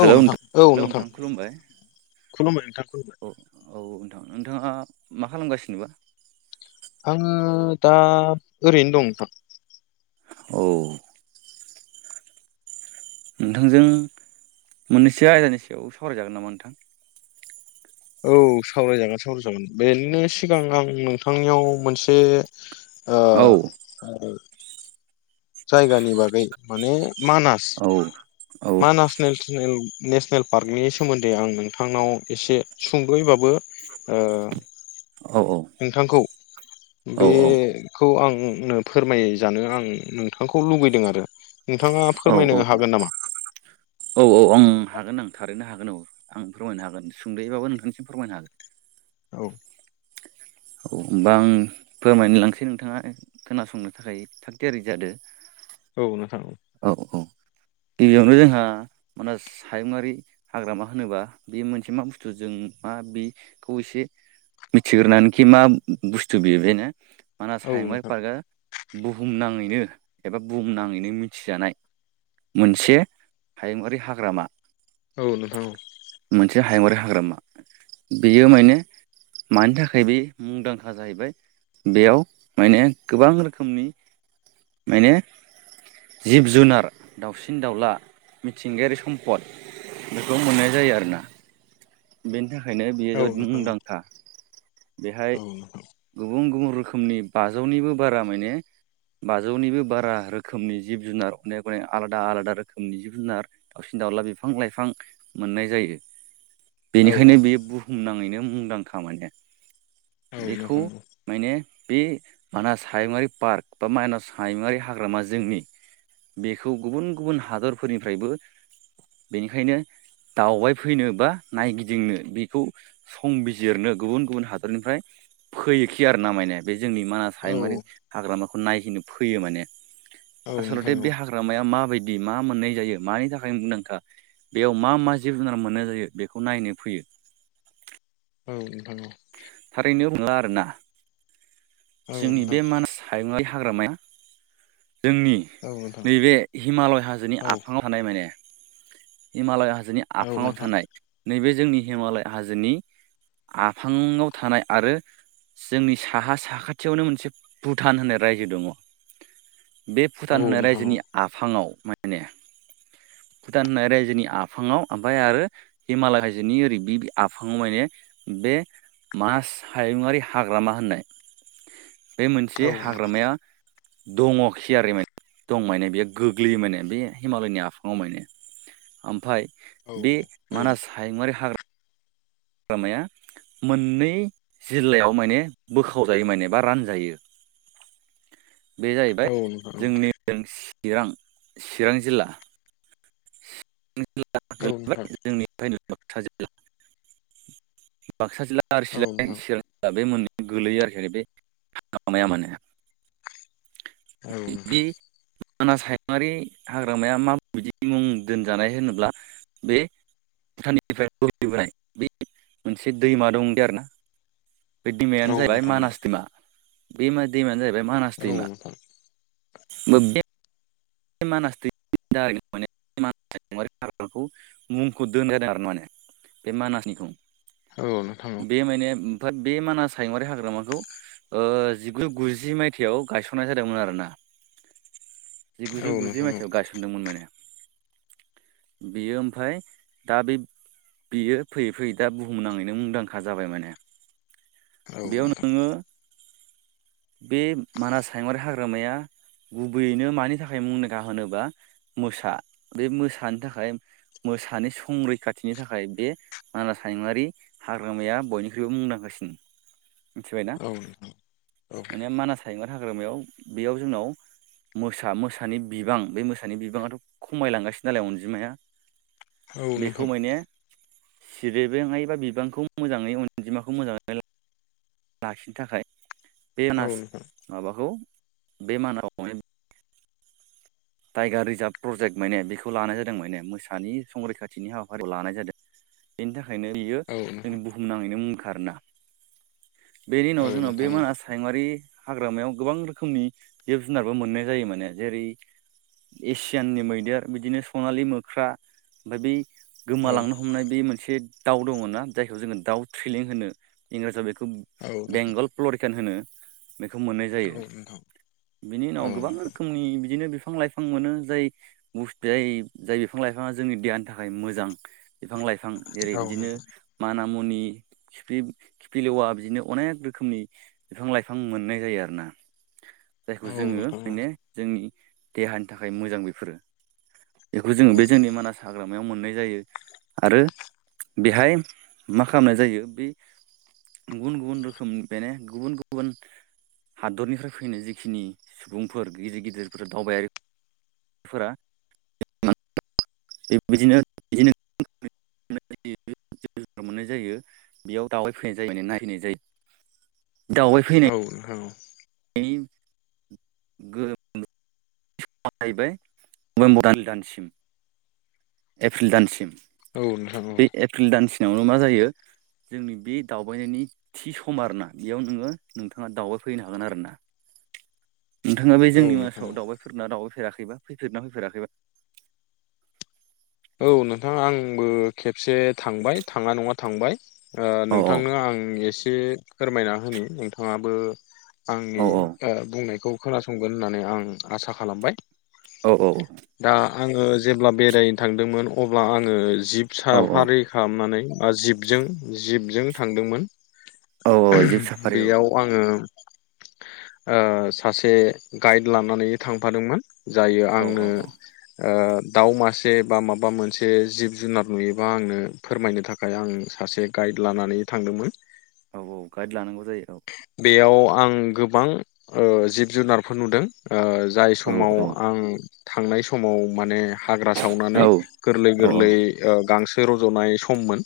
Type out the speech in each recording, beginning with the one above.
औ हेल' नोंथां नों औ हेल' नोंथां खुलुमबाय खुलुमबाय नोंथां खुलुमबाय औ औ नोंथां नोंथाङा मा खालामगासिनोबा आङो दा ओरैनो दं नोंथां औ नोंथांजों मोननैसो आयदानि सायाव सावरायजागोन नामा नोंथां औ सावरायजागोन - सावरायजागोन बेनो सिगां आं नोंथांनियाव मोनसे ओ औ जायगानि बागै माने मानास औ औ - मानास नेसनेल नेसनेल पार्कनि सोमोन्दै आं नोंथांनाव एसे सुंदयैबाबो अ औ नोंथांखौ औ बेखौ आंनो फोरमायजानो आं नों- थांखौ लुुबैदों आरो नोंथाङा फोरमायनो औ हागोन नामा औ - औ आं हागोन आं थारैनो हागोन औ आं फोरमायनो हागोन सुंद'यैबाबो नोंथांसिम फोरमायनो हागोन औ औ होनबा आं फोरमायनो लांसै नोंथाङा खोनासंनो थाखाय थागथियारि जादों औ नोंथां औ -औ गिबियावनो जोंहा मानास हायुङारि हाग्रामा होनोबा बे मोनसे मा बुस्थु जों मा बेखौ एसे मिथिग्रानैखि मा बुस्थु बेयो मानास औ हायङायारि नोंथां पार्कआ बुहुम नाङैनो एबा बुहुम नाङैनो मि- थिजानाय मोनसे हायुंआरि हाग्रामा औ नोंथां हायङरारि हाग्रामा बेयो माने मानि थाखाय बे मुंदांखा जाहैबाय बेयाव माने गोबां रोखोमनि माने जिब जुनार दाउसिन दाउला मिथिंगायारि सम्पद बेखौ मोननाय जायो आरोना बेनि थाखायनो बेयो औ जोबोद नोंथां औ मुंदांखा बेहाय औ नोंथां गुबुन गुबुन रोखोमनि बाजौनिबो बारा माने बाजौनिबो बारा रोखोमनि जिब जुनार अनेक अनेक आलादा आलादा रोखोमनि जिब जुनार दावसिन दाउला बिफां लाइफां मोननाय जायो। औ बेनिखायनो बेयो बुहुमनाङैनो मुंदांखा माने औ बेखौ नोंथां माने बे मानास हायुङारि पार्क बा माइन हायुङारि हाग्रामा जोंनि बेखौ गुबुन गुबुन हादरफोरनिफ्रायबो बेनिखायनो दावबाय फैनोबा नायगिदिंनो बेखौ संबिजिरनो गुबुन गुबुन हादरनिफ्राय फैयोखि आरो ना माने बे जोंनि मानास औ हायङारि हाग्रामाखौ नायहिनो फैयो माने औ आसलथे नोंथां बे हाग्रामाया माब बायदि बि मा मोननाय जायो मानि थाखाय मुंदांखा बेयाव मा मा जिब जुनार मोननाय जायो बे खौ नायनो फैयो। औ नोंथां बुंब्ला आरोना औ जोंनि बे मानास हायुङारि हाग्रामाया जोंनि नोंथां नैबे हिमालय हाजोनि औ नोंथां औ आफाङाव थानाय माने हिमालय हाजोनि औ आफाङाव नोंथां थानाय नैबे जोंनि हिमालय हाजोनि आफाङाव थानाय आरो जोंनि साहा साखाथियावनो मोनसे भुटान होननाय रायजो दङ बे भुटान औ होनाय नोंथां रायजोनि आफाङाव माने भुटान होननाय रायजोनि आफाङाव ओमफ्राय आरो हिमालय हायजोनि ओरै बे आफाङाव माने बे मानास हायुङारि हाग्रामा होननाय बे मोनसे औ नोंथां हाग्रामाया दङखि आरो माने दं माने बियो गोग्लैयो माने बे हिमालयनि आफाङाव माने ओमफ्राय औ बे औ मानास हायङुंवारि हाग्रा माया मोननै जिल्लायाव माने बोखावजायो माने बा रानजायो [unintelligible] बे जाहैबाय औ नोंथां जोंनि चिरां चिरां जिल्ला जिला औ नोंथां औ नोंथां गोलैबाय जोंनिफ्रायनो बाक्सा जिल्ला बाक्सा जिल्ला आरो औ चिरां नोंथां जिल्ला बे मोननि गोलैयो आरोखि बेामाया माने औ बे नोंथां मानास हायुंङारि हाग्रामाया मा बिदि मुं दोनजानाय होनोब्ला बे भुटाननिफ्राय बोहैबोनाय बे मोनसे दैमा दं दे आरोना बे औ दैमायानो जाहैबाय नोंथां औ मानास दैमा बे मा दैमायानो जाहैबाय मानास नोंथां औ नोंथां औ नोंथां औ नोंथां औ नोंथां औ नोंथां औ नोंथां दैमा औ नोंथां औ नोंथां औ नोंथां औ नोंथां औ नोंथां औ नोंथां औ नोंथां [unintelligible] बेखौ मुंखौ दोननाय जादों आरो माने बे मानासनिखौ औ नोंथां औ ओम बे मानास हायङरारि हाग्रामाखौ ओ जिगुजौ गुजि मायथाइयाव गायसननाय जादोंमोन आरोना जिगुजौ गुजि मायथाइाव गायसनदोंमोन माने बियो ओमफ्राय दा बे बियो फैयै फैयै दा बुहुमनाङैनो मुंदांखा जाबाय माने बेयाव नोंङो बे मानास हायुङारि हाग्रामाया गुबैयैनो मानि थाखाय मुंदखा होनोबा मोसा बे मोसानि थाखाय मोसानि संरैखाथिनि थाखाय बे मानास हमुङारि हाग्रामाया बयनिख्रुइबो मुंदांखासिन [unintelligible] औ औ माने मानास हायुङारिहाग्रामायाव बेयाव जोंनाव मोसा मोसानि बिबां बे मोसानि बिबाङाथ खमायलांगासिनो दालाय अनजिमाया बेखौ माने सिरिबें बा बिबांखौ मोजांङै अनजिमाखौ मोजांङै ला लाखिनो थाखाय बेनास माबाखौ बे मानाव टाइगार रिजार्भ प्रजेक्ट माने बेखौ लानाय जादों माने मोसानि संरैखाथिनि हाबाफारिखौ लानाय जादों बेनि थाखायनो बियो जोंनि बुहुमनााङैनो मुंखा आरोना बेनि नजों न बे मानास सायमारि हाग्रामायाव गोबां रोखोमनि जिब जुनारबो मोननाय जायो माने जेरै एसियाननि मैदेर बिदिनो सनालि मोख्रा ओमफ्राय बै गोमालांनो हमनाय बे मोनसे दाउ दंङ ना जायखौ जोङो दाउ थ्रिलिं होनो इंराजाव बेखौ बेंगल प्लरिकान होनो बेखौ मोननाय जायो बिनि उनाव गोबां रोखोमनि बिदिनो बिफां लाइफां मोनो जाय बुस जाय जाय बिफां लाइफाङा जोंनि देहानि थाखाय मोजां बिफां लाइफां जेरै बिदिनो माना मुनि खिफि खिफिलेवा बिदिनो अनेख रोखोमनि फिफां लाइफां मोननाय जायो आरो ना जायखौ जोंङो माने जोंनि देहानि थाखाय मोजां बेफोरो बेखौ जोंङो बे जोंनि मानास हाग्रायाव मोननाय जायो आरो बेहाय मा खालामनाय जायो बै गुबुन गुबुन रोखोमनिफ्रायनो गुबुन गुबुन हादरनिफ्राय फैनाय जिखिनि सुबुंफोर गिदिर गिदिरफोर दावबायारि फोरा [unintelligible] बेबायदिनो बिदिनो [unintelligible] जि जुनार मोननाय जायो बेयाव दावबाय फैनाय जायो माने नायहैनाय जायो औ दावबायफैनायनि औ [unintelligible] सम जाहैबाय नभेम्बर दानसिम एप्रिल दानसिम औ नोंथां औ बेवनो मा जायो जोंनि बे दावबायनायनि थि सम आरोना बेयाव नोङो नोंथाङा दावबायफैनो हागोन आरोना। [unintelligible] नोंथाङा बे औ जोंनि औ नोंथां मासाव दावबायफेरबायना दावबायफेराखैबा फैफेरना फैफेराखैबा। औ नोंथाङा आंबो खेबसे थांबाय थांङा नङा थांबाय। ओ औ औ नोंथांनो आं एसे फोरमायना होनि नोंथाङाबो। आंनि औ ओ बुंनायखौ खोनासंगोन होननानै आं आसा खालामबाय। औ -औ-। आंङो जेब्ला बेरायनो थांदोंमोन अब्ला आंङो जिब औ साफारि खामनानै। ओ जिबजों जिबजों थांदोंमोन औ औ जिब साफारि औ बेयाव औ आंङो। ओ सासे गाइड लानानै थांफादोंमोन। जायो आंनो औ औ ओ दाउ मास। से बा माबा मोनसे जिब जुनार नुयोबा आंनो फोरमायनो थाखाय आं सासे गाइड लानानै। थांदोंमोन। औ -औ -गायद लानांगौ। जायो बेयाव आं गोबां ओ जिब -जुनारफोर नुदों। ओ जाय औ समाव औ औ आं थांनाय समाव माने हाग्रा सावनानै औ गोरलै गोरलै औ ओ गांसो रज'नाय सममोन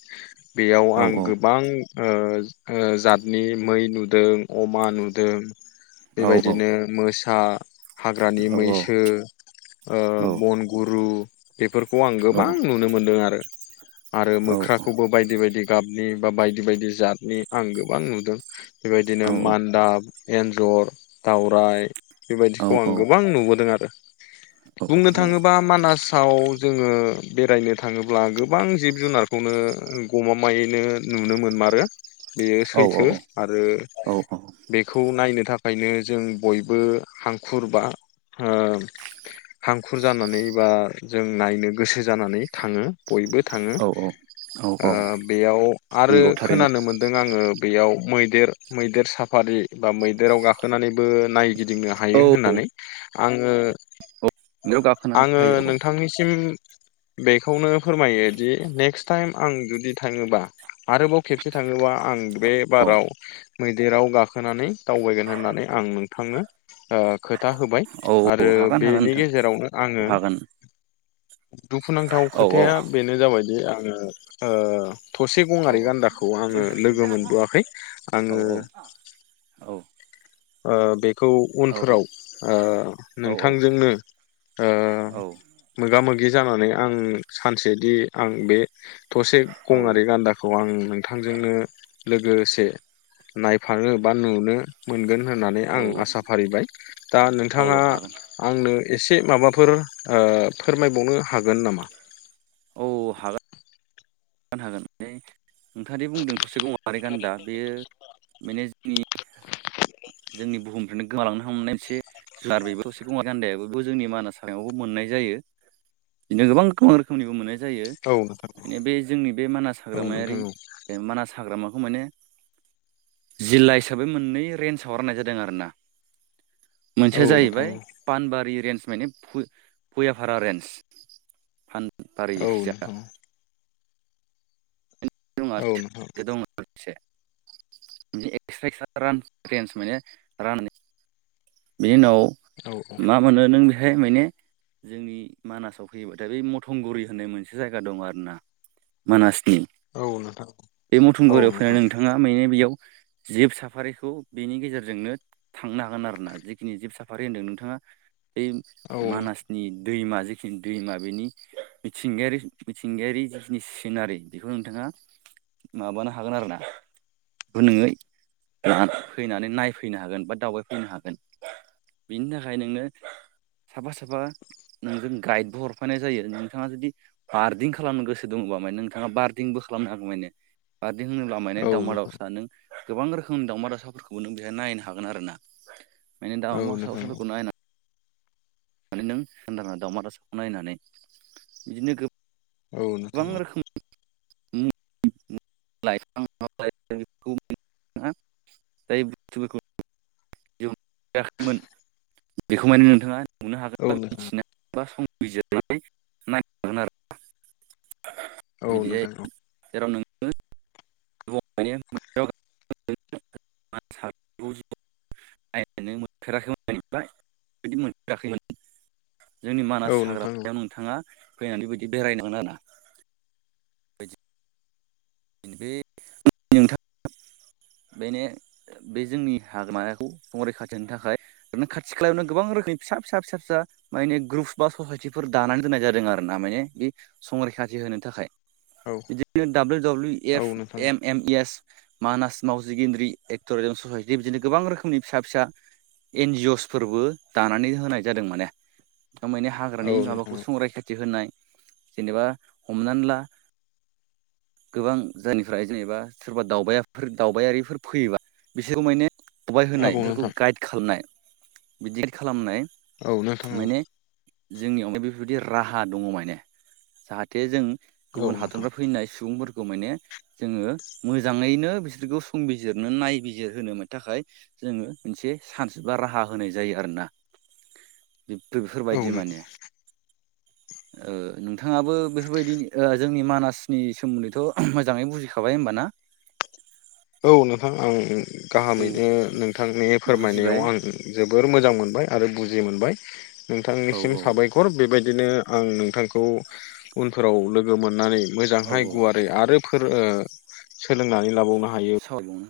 बेयाव आं औ गोबां ओ ओ जातनि मै नुदों अमा नुदों औ औ बेबायदिनो मोसा हाग्रानि नंगौ मैसो ओ बनगुरु बेफोरखौ आं गोबां नुनो मोनदों आरो आरो मोख्राखौबो बायदि बायदि गाबनि बा बायदि बायदि जातनि आं गोबां नुदों। बेबायदिनो मान्दाब एन्जर दाउराइ बेबायदिखौ आं गोबां नुबोदों आरो बुंनो थाङोबा मानासाव जोङो बेरायनो थाङोब्ला गोबां जिब - जुनारखौनो ओ गमामायैनो नुनो मोनमारो बेयो सैथो आरो बेखौ नायनो थाख खायनो जों बयबो हांखुर बा ओ हांखुर जानानै बा जों नायनो गोसो जानानै थाङो बयबो थाङो ओ बेयाव आरो थारैनो खोनानो मोनदों आङो बेयाव मैदेर मैदेर साफारि बा मैदेराव गाखोनानैबो नाय गिदिंनो औ हायो होननानै आङो बेयाव गाखोना आङो हायो औ नोंथांनिसिम बेखौनो फोरमायो दि नेक्स टाइम आं जुदि थाङोबा आरोबाव खेबसे थाङोबा आं दु बे औ बाराव मैदेराव गाखोनानै दावबायगोन होननानै आं नोंथांनो ओ खोथा होबाय औ आरो हागोन हागोन बेनि नोंथां गेजेरावनो आङो हागोन दुखुनांथाव औ औ खोथाया बेनो जाबायदि आं ओ ओ थसे औ गङारि गान्दाखौ आङो लोगो मोनबोआखै औ आङो -औ- औ ओ बेक खौ उनफोराव ओ औ नोंथांजोंनो ओ मोगा मोगि जानानै आं सानसेदि आं बे थसे गङारि गान्दाखौ आं नोंथांजोंनो लोगोसे नायफानो बा नुनो मोनगोन होननानै आं आसा फारिबाय दा नोंथाङा हागोन आंनो एसे माबाफोर ओ फोरमायबावनो हागोन नामा औ हागोन गोन हागोन [unintelligible] नोंथाङादि बुंदों थसे गङारि गान्दा बेयो माने नि जोंनि बुहुमनिफ्रायनो गोमालांनो हमनाय मोनसे सार बेबो थसे गं गान्दायाबो जोंनि मानास हायावबो मोननाय जायो बिदिनो गोबां गोबां रोखोमनिबो मोननाय जायो औ नोंथां [unintelligible] जोंनि बे मानास औ नोंथां हाग्रायारि औ ओ मानास हाग्रामाख खौ माने जिल्ला हिसाबै मोननै रेन्जाव राननाय जादों आरोना मोनसेया औ नोंथां जाहैबाय औ पानबारि रेन्ज माने भुइ भुइयाफारा रेन्ज फान औ [unintelligible] नोंथां औ नोंथां [unintelligible] [unintelligible] बेनि उनाव औ मा मोनो नों बेख हाय माइने जोंनि मानासाव फैयोबाथाय बै मथंगुरि होननाय मोनसे जायगा दं आरो ना मानासनि औ नोंथां बे औ मथंगरियाव फैनानै नोंथां नोंथाङा माने बेयाव जिब साफारिखौ बेनि गेजेरजोंनो थांनो हागोन आरोना जिखिनि जिब साफारि होनदों नोंथाङा बै औ मानासनि दैमा जिखिनि दैमा बेनि मिथिंगायारि मिथिंगायारि जिखिनि सिनारि बेखौ नोंथाङा माबानो हागोन आरो ना नोङो फैनानै नायफैनो हागोन बा दावबायफैनो हागोन बेनि थाखाय नोङो साफा साफा नोंजों गाइडबो हरफानाय जायो नोंथाङा जुदि आरदिं खालामनो गोसो दङ नोंथाङा बार्दिंबो खालामनो हागौ माने बार्दिं होनोब्ला माने नोंथां दाावमा दाउसा नों गोबां रोखोमनि दावउमा दासाफोरखौबो नों बेहाय नायनो हागोन आर ना माने औ दावउमा नोंथां दावसाफोरखौ नायनो माने नों हदाना दाउमा दासाखौ नायनानै बिदिनो औ गोबां नोंथाङो रोखोम लाइफ [unintelligible] [unintelligible] खैमोन बेखौ माने नोंथाङा नुनो हागोन औ बा मिथिनो बा स नायागोन आरो नोंथां औ बिदिाय नोंथां जेराव नों [unintelligible] [unintelligible] [inaudible] [unintelligible] [inaudible] नायनो मोनफेराखैमोन बायदि मोनफेराखैमोन जोंनि औ मानास नोंथां हाग्रामायाव नोंथाङा फैनानै बिदि बेरायनांगोन आरोना बे नोंथाङा बेनो बे जोंनि हाग्राखौ सं रैखाथि होनो थाखाय ओरैनो खाथि खालायावनो गोबां रोखोमनि फिसा फिसा फिसा फिसा माने ग्रुपस बा ससायटिफोर दानानै दोननाय जादों आरो ना माने बे संरैखाथि होनो थाखाय औ बि डाब्लिउ डाब्लिउ औ एफ नोंथां एम एम एस मानास मावजि गेन्द्रि एक्ट'रिजम ससाइटि बिदिनो गोबां रोखोमनि फिसा फिसा एनजिअस फोरबो दानानै होनाय जादों माने थारमाने औ हाग्रानि माबाखौ नोंथां संरायखाथि होनाय जेनेबा हमनानै ला गोबां जायनिफ्राय जेनेबा सोरबा दावबायफोर दावबायारिफोर फैयोबा बिसोरखौ माने दावबाय औ होनाय बेफोरखौ नोंथां गाइद खालामनाय बिदि गाइद खालामनाय औ नोंथां औ माने जोंनियाव बेफोरबायदि राहा दङ माने जाहाथे जों औ गुबुन नोंथां हादरनिफ्राय फैनाय सुबुंफोरखौ माने जोङो मोजाङैनो बिसोरखौ संबिजिरनो नायबिजिर होनो थाखाय जों मोनसे सान्स बा राहा होनाय जायो आरोना बेफोरबायदि माने ओ नोंथाङाबो बेफोरबायदि ओ जोंनि मानासनि सोमोन्दैथ' मोजाङै बुजिखाबाय होमबाना औ नोंथां आं औ गाहामैनो नोंथांनि फोरमायनायाव बुजिबाय आं जोबोर मोजां मोनो मोनबाय आरो बुजि मोनबाय औ नोंथांनिसिम औ साबायखर बेबायदि बिदिनो आं नोंथांखौ उनफोराव लोगो मोननानै औ मोजांहाय गुवारै आरो सो ओ लोंनानै लाबाव सयं